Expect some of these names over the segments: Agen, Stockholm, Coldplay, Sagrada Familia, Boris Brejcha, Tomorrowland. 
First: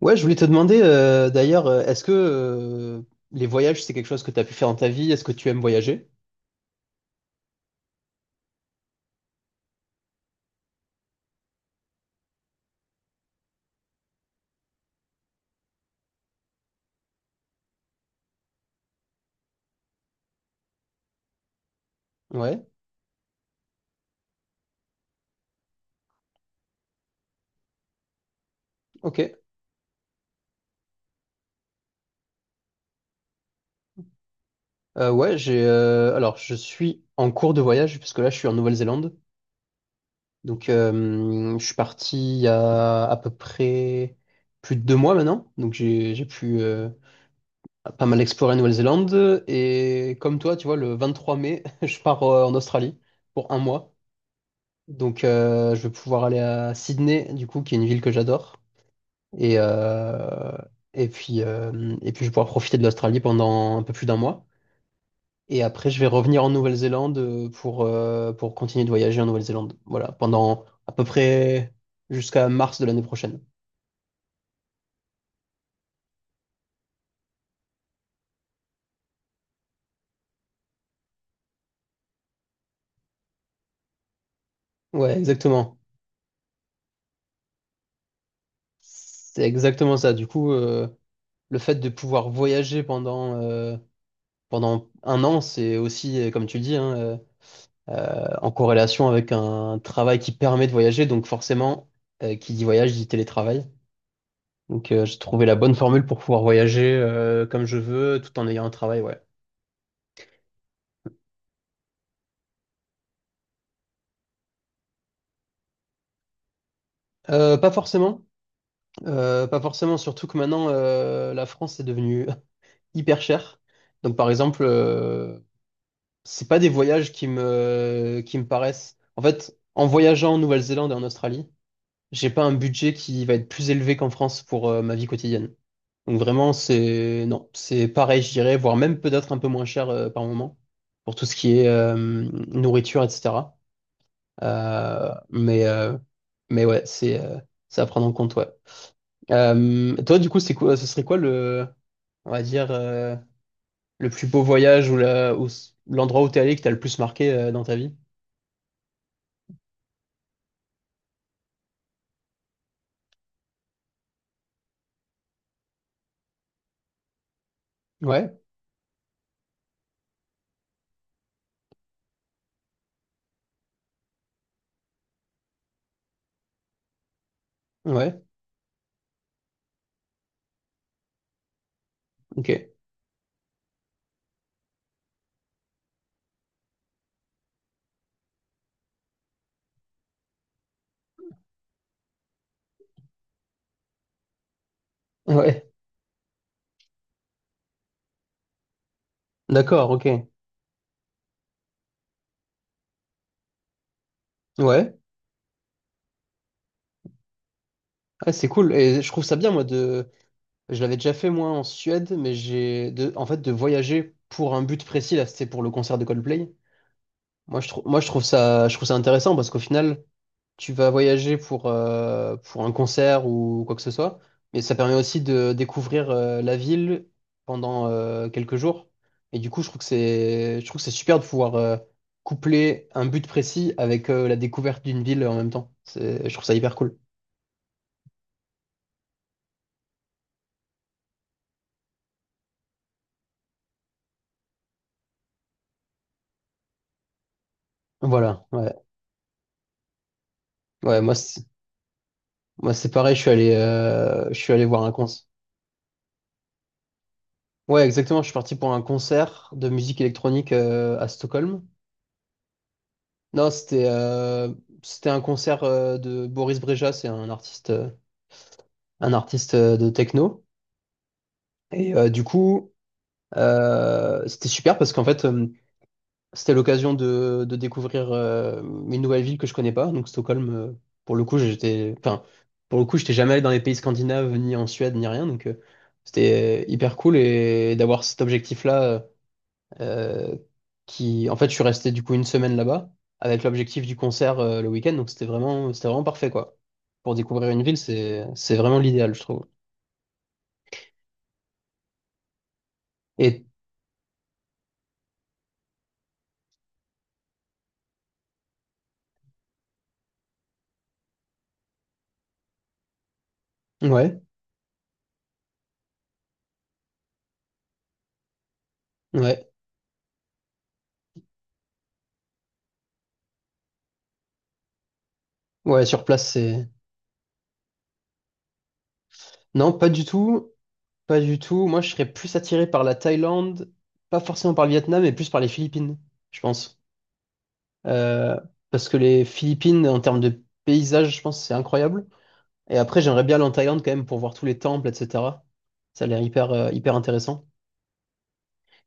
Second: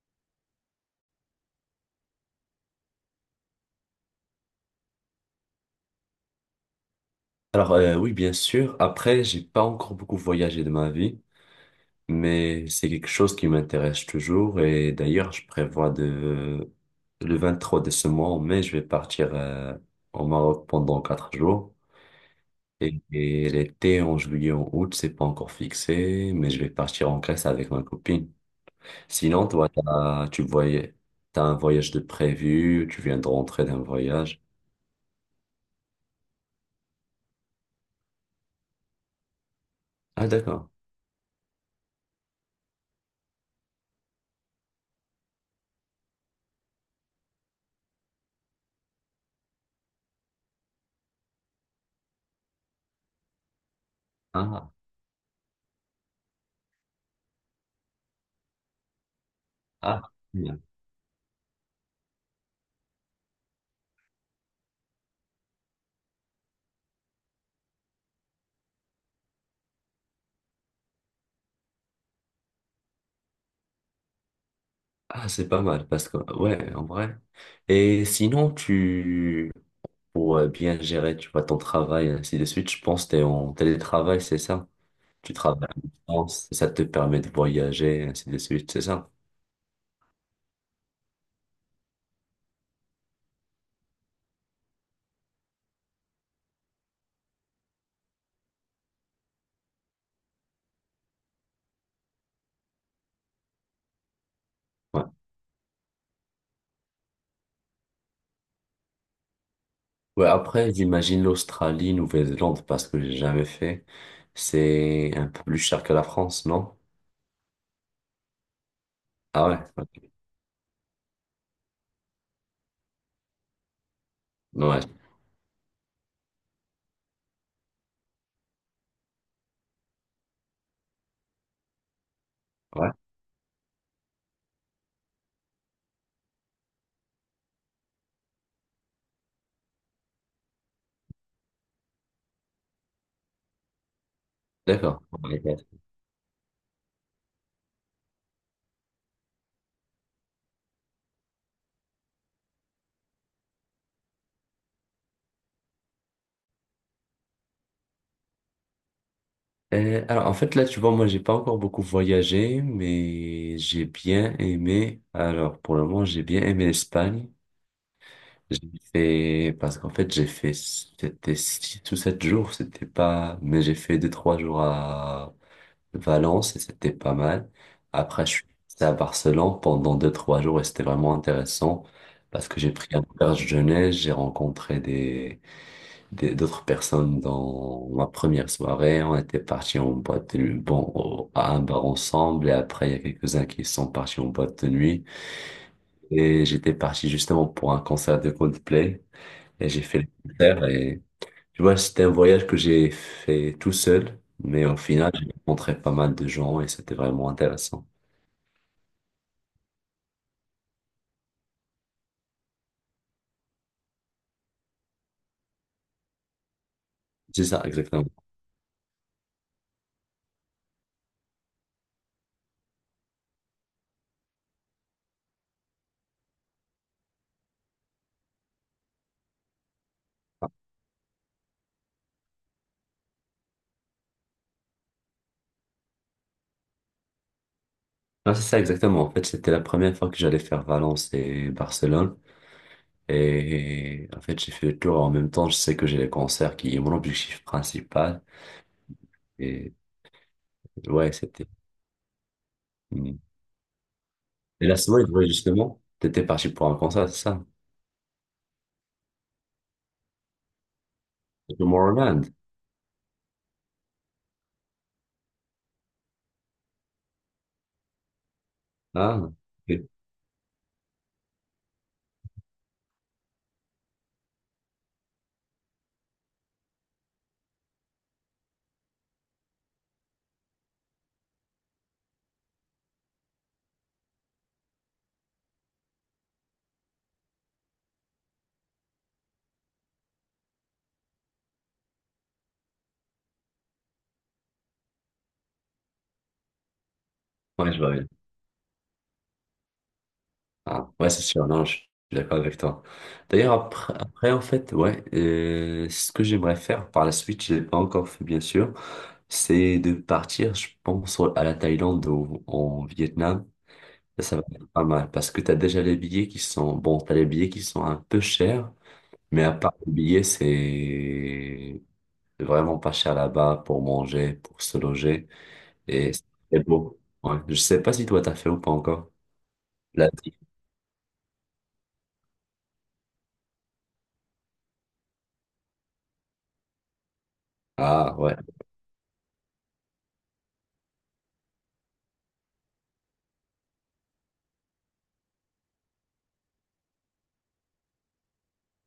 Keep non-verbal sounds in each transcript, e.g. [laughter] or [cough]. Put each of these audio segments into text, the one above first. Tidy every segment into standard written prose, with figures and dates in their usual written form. Ouais, je voulais te demander d'ailleurs, est-ce que les voyages, c'est quelque chose que tu as pu faire dans ta vie? Est-ce que tu aimes voyager? Alors, oui, bien sûr. Après, j'ai pas encore beaucoup voyagé de ma vie, mais c'est quelque chose qui m'intéresse toujours. Et d'ailleurs, je prévois de le 23 de ce mois en mai, je vais partir au Maroc pendant 4 jours. Ouais, Et l'été en juillet, en août, c'est pas encore fixé, mais je vais partir en Grèce avec ma copine. ok. Sinon, toi, t'as un voyage de prévu, tu viens de rentrer d'un voyage. Ouais, j'ai alors je suis en cours de voyage parce que là je suis en Nouvelle-Zélande. Ah Donc d'accord. Je suis parti il y a à peu près plus de 2 mois maintenant. Donc j'ai pu pas mal explorer la Nouvelle-Zélande, et comme toi, tu vois, le 23 mai, [laughs] je pars en Australie pour un mois. Ah Donc je vais pouvoir aller à Sydney, du coup, qui est une ville que j'adore. Et, ah. euh, et puis, je vais pouvoir profiter de l'Australie pendant un peu plus d'un mois. Et après, je vais revenir en Nouvelle-Zélande pour continuer de voyager en Nouvelle-Zélande. Voilà, pendant à peu près jusqu'à mars de l'année prochaine. Ah, c'est pas mal parce que, ouais, en vrai. Et sinon, pour bien gérer, tu vois, ton travail, ainsi de suite, je pense que t'es en télétravail, c'est ça? Ouais, Tu travailles exactement. à distance, ça te permet de voyager, ainsi de suite, c'est ça? C'est exactement ça. Du coup, le fait de pouvoir voyager pendant un an, c'est aussi, comme tu le dis, hein, en corrélation avec un travail qui permet de voyager. Donc forcément, qui dit voyage dit télétravail. Donc, Ouais. j'ai trouvé la bonne formule pour pouvoir voyager comme je veux, tout en ayant un travail, ouais. Ouais, après, j'imagine l'Australie, Nouvelle-Zélande, parce que j'ai jamais fait. C'est un peu plus cher que la France, non? Euh, pas forcément, Ah ouais. pas forcément, Ok. surtout que maintenant, la France est devenue [laughs] hyper chère. Donc, par exemple, Ouais. C'est pas des voyages qui me paraissent. En fait, en voyageant en Nouvelle-Zélande et en Australie, j'ai pas un Ouais. budget qui va être plus élevé qu'en France pour ma vie quotidienne. Donc, vraiment, c'est, non, c'est pareil, je dirais, voire même peut-être un peu moins cher par moment pour tout ce qui est nourriture, etc. D'accord. Euh, On va mais, euh, mais ouais, c'est à prendre en compte, ouais. Toi, du coup, c'est quoi, ce serait quoi le, on va dire, le plus beau voyage ou l'endroit où t'es allé qui t'a le plus marqué dans ta vie? Alors, en fait, là, tu vois, moi, j'ai pas encore beaucoup voyagé, mais j'ai bien aimé. Alors, pour le moment, j'ai bien aimé l'Espagne. Ouais, Parce qu'en fait, j'ai fait, c'était 6 ou 7 jours, c'était pas, mais j'ai fait 2, 3 jours à Valence et c'était pas mal. ouais, Après, je suis resté à Barcelone pendant 2, 3 jours et c'était vraiment intéressant parce que ok. j'ai pris un auberge jeunesse, j'ai rencontré d'autres personnes dans ma première soirée. On était partis en boîte de nuit, bon, à un bar ensemble. Et après, il y a quelques-uns qui sont partis en boîte de nuit. Ouais, Et j'étais parti justement pour un concert de Coldplay. Et j'ai d'accord, fait ok. le Ouais, concert. Et tu vois, c'était un voyage que j'ai fait tout seul. Mais au final, j'ai rencontré pas mal de gens et c'était vraiment intéressant. ouais, c'est cool. Et je trouve ça bien, moi, de. Je l'avais déjà fait, moi, en Suède, en fait, de voyager pour un but précis, là, c'était pour le concert de Coldplay. C'est ça, Moi, exactement. Je trouve ça intéressant parce qu'au final, tu vas voyager pour un concert ou quoi que ce soit, mais ça permet aussi de découvrir la ville pendant quelques jours. Et du coup, je trouve que c'est super de pouvoir coupler un but précis avec la découverte d'une ville en même temps. C'est, je trouve ça hyper cool. Non, c'est ça, exactement. En fait, c'était la première fois que j'allais faire Valence et Barcelone. Et en fait, j'ai fait le tour. En même temps, je sais que j'ai les concerts qui est mon objectif principal. Voilà, ouais. Et Ouais, ouais, moi, c'était. moi, c'est pareil, Mm. Je suis allé Et la voir un semaine, concert. ouais, justement, t'étais parti pour un concert, c'est ça? Ouais, exactement, je suis parti pour un concert de musique électronique à C'est Stockholm. Tomorrowland. Non, c'était un concert de Boris Brejcha, c'est un artiste Ah, ok. de techno. Et du coup, c'était super parce qu'en fait, c'était l'occasion de découvrir une nouvelle ville que je connais pas. Donc Stockholm, pour le coup, j'étais enfin pour le coup, j'étais jamais allé dans les pays scandinaves, ni en Suède, ni rien. Donc c'était hyper cool et d'avoir cet objectif-là. Euh, qui, en fait, je suis resté du coup une semaine là-bas avec l'objectif du concert le week-end. Donc c'était vraiment parfait quoi. Pour découvrir une Ouais, ville, je vois bien. c'est vraiment l'idéal, je trouve. Ah, ouais, c'est sûr. Non, je suis d'accord avec toi. Et D'ailleurs, après, en fait, ouais, ce que j'aimerais faire par la suite, je l'ai pas encore fait, bien sûr, c'est de partir, je pense, à la Thaïlande ou au Vietnam. ouais, Ça va être pas mal parce que tu as déjà les billets qui sont, bon, tu as les billets qui sont un peu chers, mais ouais, à part les billets, c'est vraiment pas cher là-bas pour manger, pour se loger ouais, sur et c'est place, très c'est. beau. Ouais. Je sais pas si toi t'as fait ou pas encore. Non, pas du L'Asie. tout, pas du tout. Moi, je serais plus attiré par la Thaïlande, pas forcément par le Vietnam, mais plus par les Philippines, je pense. Ah Euh, ouais. Parce que les Philippines, en termes de paysage, je pense, que c'est incroyable. Et après, j'aimerais bien aller en Thaïlande quand même pour voir tous les temples, etc. Ça a l'air hyper intéressant.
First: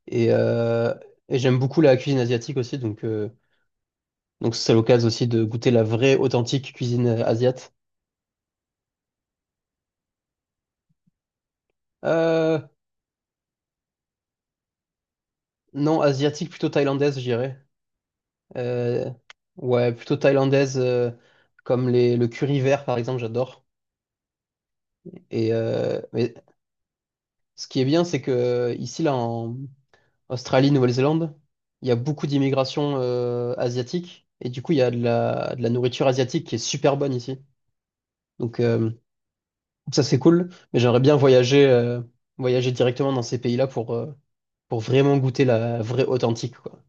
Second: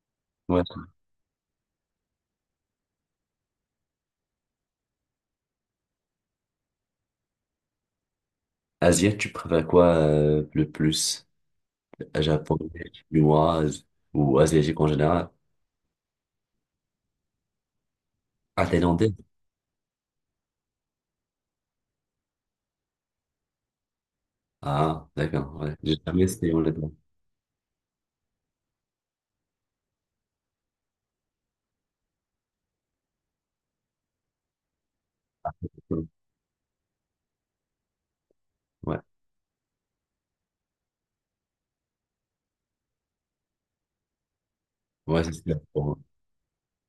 Et, Ouais. euh, et j'aime beaucoup la cuisine asiatique aussi, donc c'est l'occasion aussi de goûter la vraie, authentique cuisine asiate. Asie, tu préfères quoi le plus? Euh, Japonais, chinoise ou asiatique en général? non, asiatique, plutôt thaïlandaise, je dirais. Ah, Euh, thaïlandais? ouais, plutôt thaïlandaise, comme le curry vert, par exemple, j'adore. Ah, Et d'accord. Ouais. J'ai jamais mais essayé honnêtement. ce qui est bien, c'est que ici, là, en Australie, Nouvelle-Zélande, il y a beaucoup d'immigration asiatique, et du coup, il y a de la nourriture asiatique qui est super bonne ici. Donc, Ouais. ça, c'est cool, mais j'aimerais bien voyager directement dans ces pays-là pour vraiment Ouais, c'est goûter ça. la vraie authentique, quoi.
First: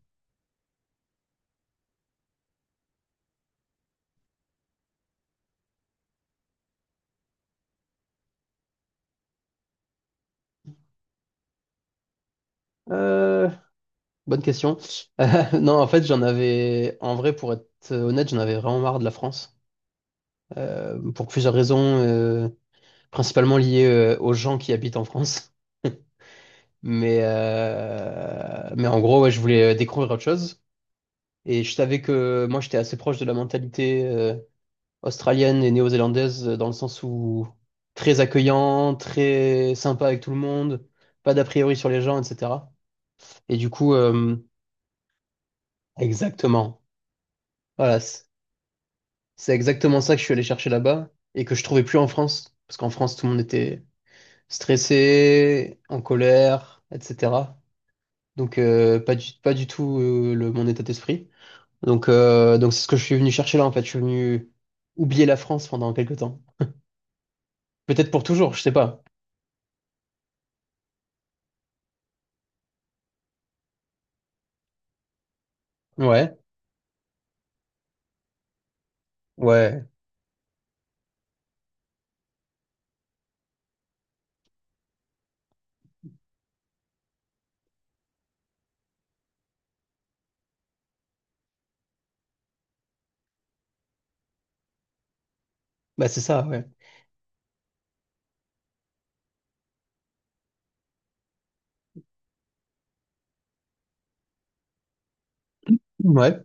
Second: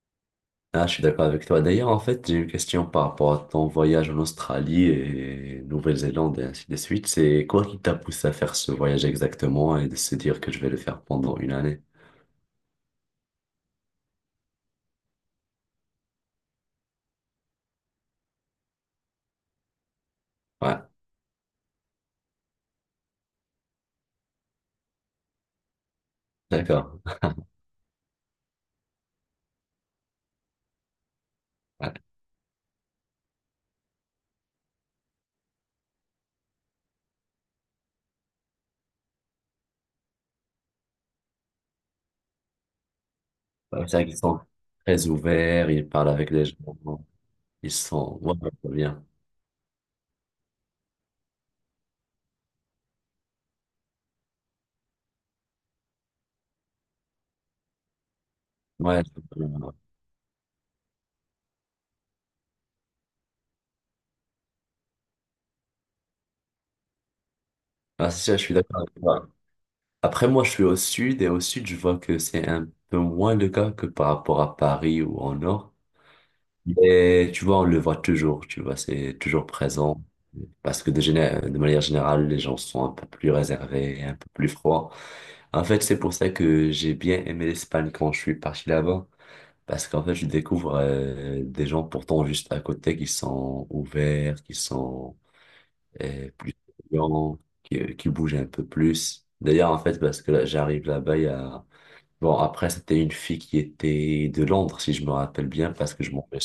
Ah, je suis d'accord avec toi. D'ailleurs, en fait, j'ai une question par rapport à ton voyage en Australie et Nouvelle-Zélande et ainsi de suite. C'est quoi qui t'a poussé à faire ce voyage exactement et de se dire que je vais le faire pendant une année? Euh, Bonne question. [laughs] Non, en fait, en vrai, pour être honnête, j'en avais vraiment marre de la France, Ouais, pour plusieurs raisons, principalement liées, aux gens qui habitent en France. d'accord. Mais en gros, ouais, je voulais découvrir autre chose. Et je Ouais. savais que moi, j'étais assez proche de la mentalité, australienne et néo-zélandaise dans le sens où très accueillant, très sympa avec tout le monde, pas d'a priori sur les gens, etc. Et du Ouais, coup, c'est vrai qu'ils sont très ouverts, ils parlent avec les gens, exactement. ils Voilà, sont. Ouais, c'est bien. c'est exactement ça que je suis allé chercher là-bas et que je trouvais plus en France, parce qu'en France, tout le monde était stressé, en colère, etc. Donc Ouais, pas c'est du, bien. pas du Ouais. tout euh, le, mon état d'esprit. Donc c'est ce que je suis venu chercher là en fait. Je suis venu oublier la France pendant quelques temps. Peut-être Ah, pour c'est ça, je suis toujours, je sais d'accord avec pas. toi. Après, moi, je suis au sud et au sud, je vois que c'est un peu moins le cas que par rapport à Paris ou en Nord. Ouais, Mais tu vois, on le voit toujours, tu vois, c'est toujours ouais. présent. Parce que de manière générale, les gens sont un peu plus réservés, un peu plus froids. En fait, c'est pour ça que j'ai bien aimé l'Espagne quand je suis parti là-bas. Parce qu'en fait, je découvre des gens pourtant juste à côté qui sont ouverts, qui sont Bah, c'est ça, plus ouais. souriants, qui bougent un peu plus. D'ailleurs, en fait, parce que là, j'arrive là-bas, il y a. Bon, après, c'était une fille qui était de Londres, si je me rappelle bien, parce que je m'en vais Ouais.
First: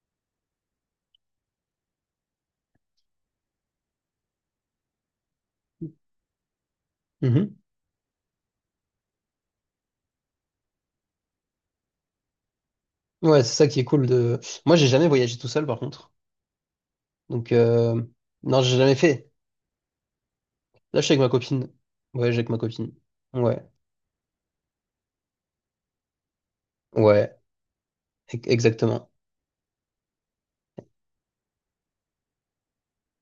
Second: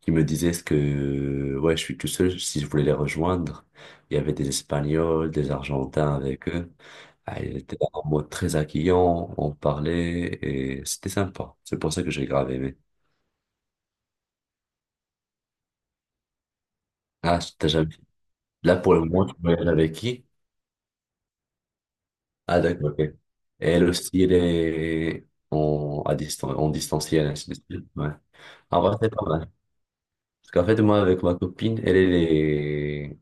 qui me disaient ce que ouais, je suis tout seul, si je voulais les rejoindre. Il y avait des Espagnols, des Argentins avec eux. Ah, Mhm. ils étaient en mode très accueillant, on parlait et c'était sympa. C'est pour ça que j'ai grave aimé. Ouais, c'est ça qui est cool de. Moi, j'ai jamais voyagé tout seul, par contre. Ah, Donc, t'as jamais. Non, j'ai Là, jamais pour le moment, fait. tu voyages avec qui? Là, je suis avec ma copine. Ouais, j'ai avec ma Ah, d'accord, copine. ok. Et Ouais. elle aussi, elle est en distanciel, Ouais. ainsi de suite. Ouais. En vrai, c'est Exactement. pas mal. Parce qu'en fait, moi, avec ma copine, elle, elle est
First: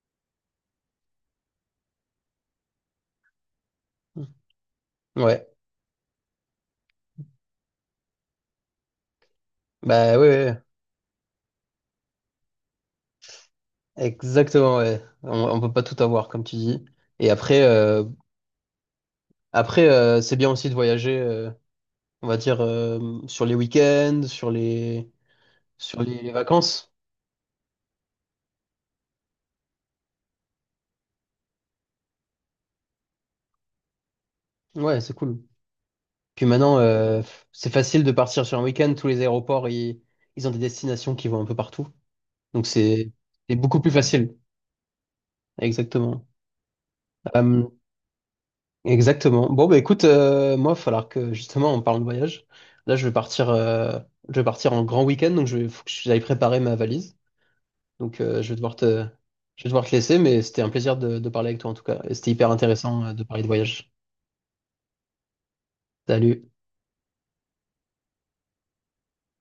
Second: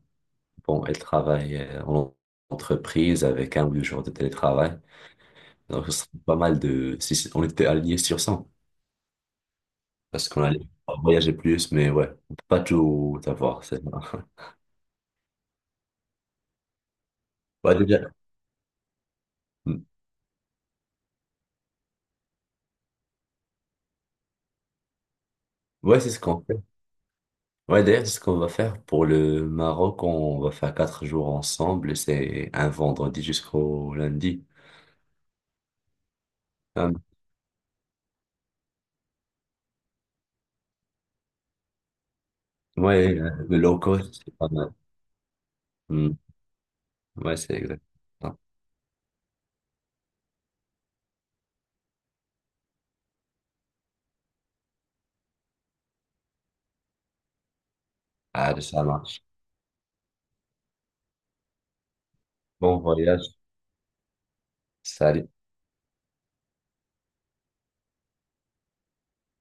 bon, elle travaille en entreprise avec 1 ou 2 jours de télétravail. Ouais. Donc, ce serait pas mal de, si c- on était aligné sur ça Bah, ouais, parce qu'on ouais. allait Ouais. voyager plus, mais ouais, on peut pas tout avoir, c'est ça. [laughs] Exactement, ouais. On peut pas tout avoir, comme tu dis. Et après, Ouais, euh... déjà. Mm. après, euh, c'est bien aussi de voyager, on va dire, sur les week-ends, sur les, Ouais, sur c'est ce les les qu'on fait. vacances. Ouais, d'ailleurs, c'est ce qu'on va faire pour le Maroc. On va faire 4 jours ensemble. C'est un vendredi jusqu'au lundi. Ouais, c'est cool. Puis maintenant, Euh, c'est facile de partir sur un week-end. Tous les aéroports, ils ont des destinations qui vont un peu partout. Donc c'est ouais, c'est le low beaucoup plus cost, c'est facile. pas mal. Mm. Exactement. Ouais, c'est Euh, exact. Exactement. Bon, bah écoute, moi, il va falloir que justement on parle de voyage. Là, je vais partir en grand week-end, donc faut que j'aille préparer ma valise. Donc Ah, ça marche. je vais devoir te laisser, mais c'était un plaisir de parler avec toi en tout cas. Et c'était hyper Bon intéressant de voyage. parler de voyage. Salut. Salut.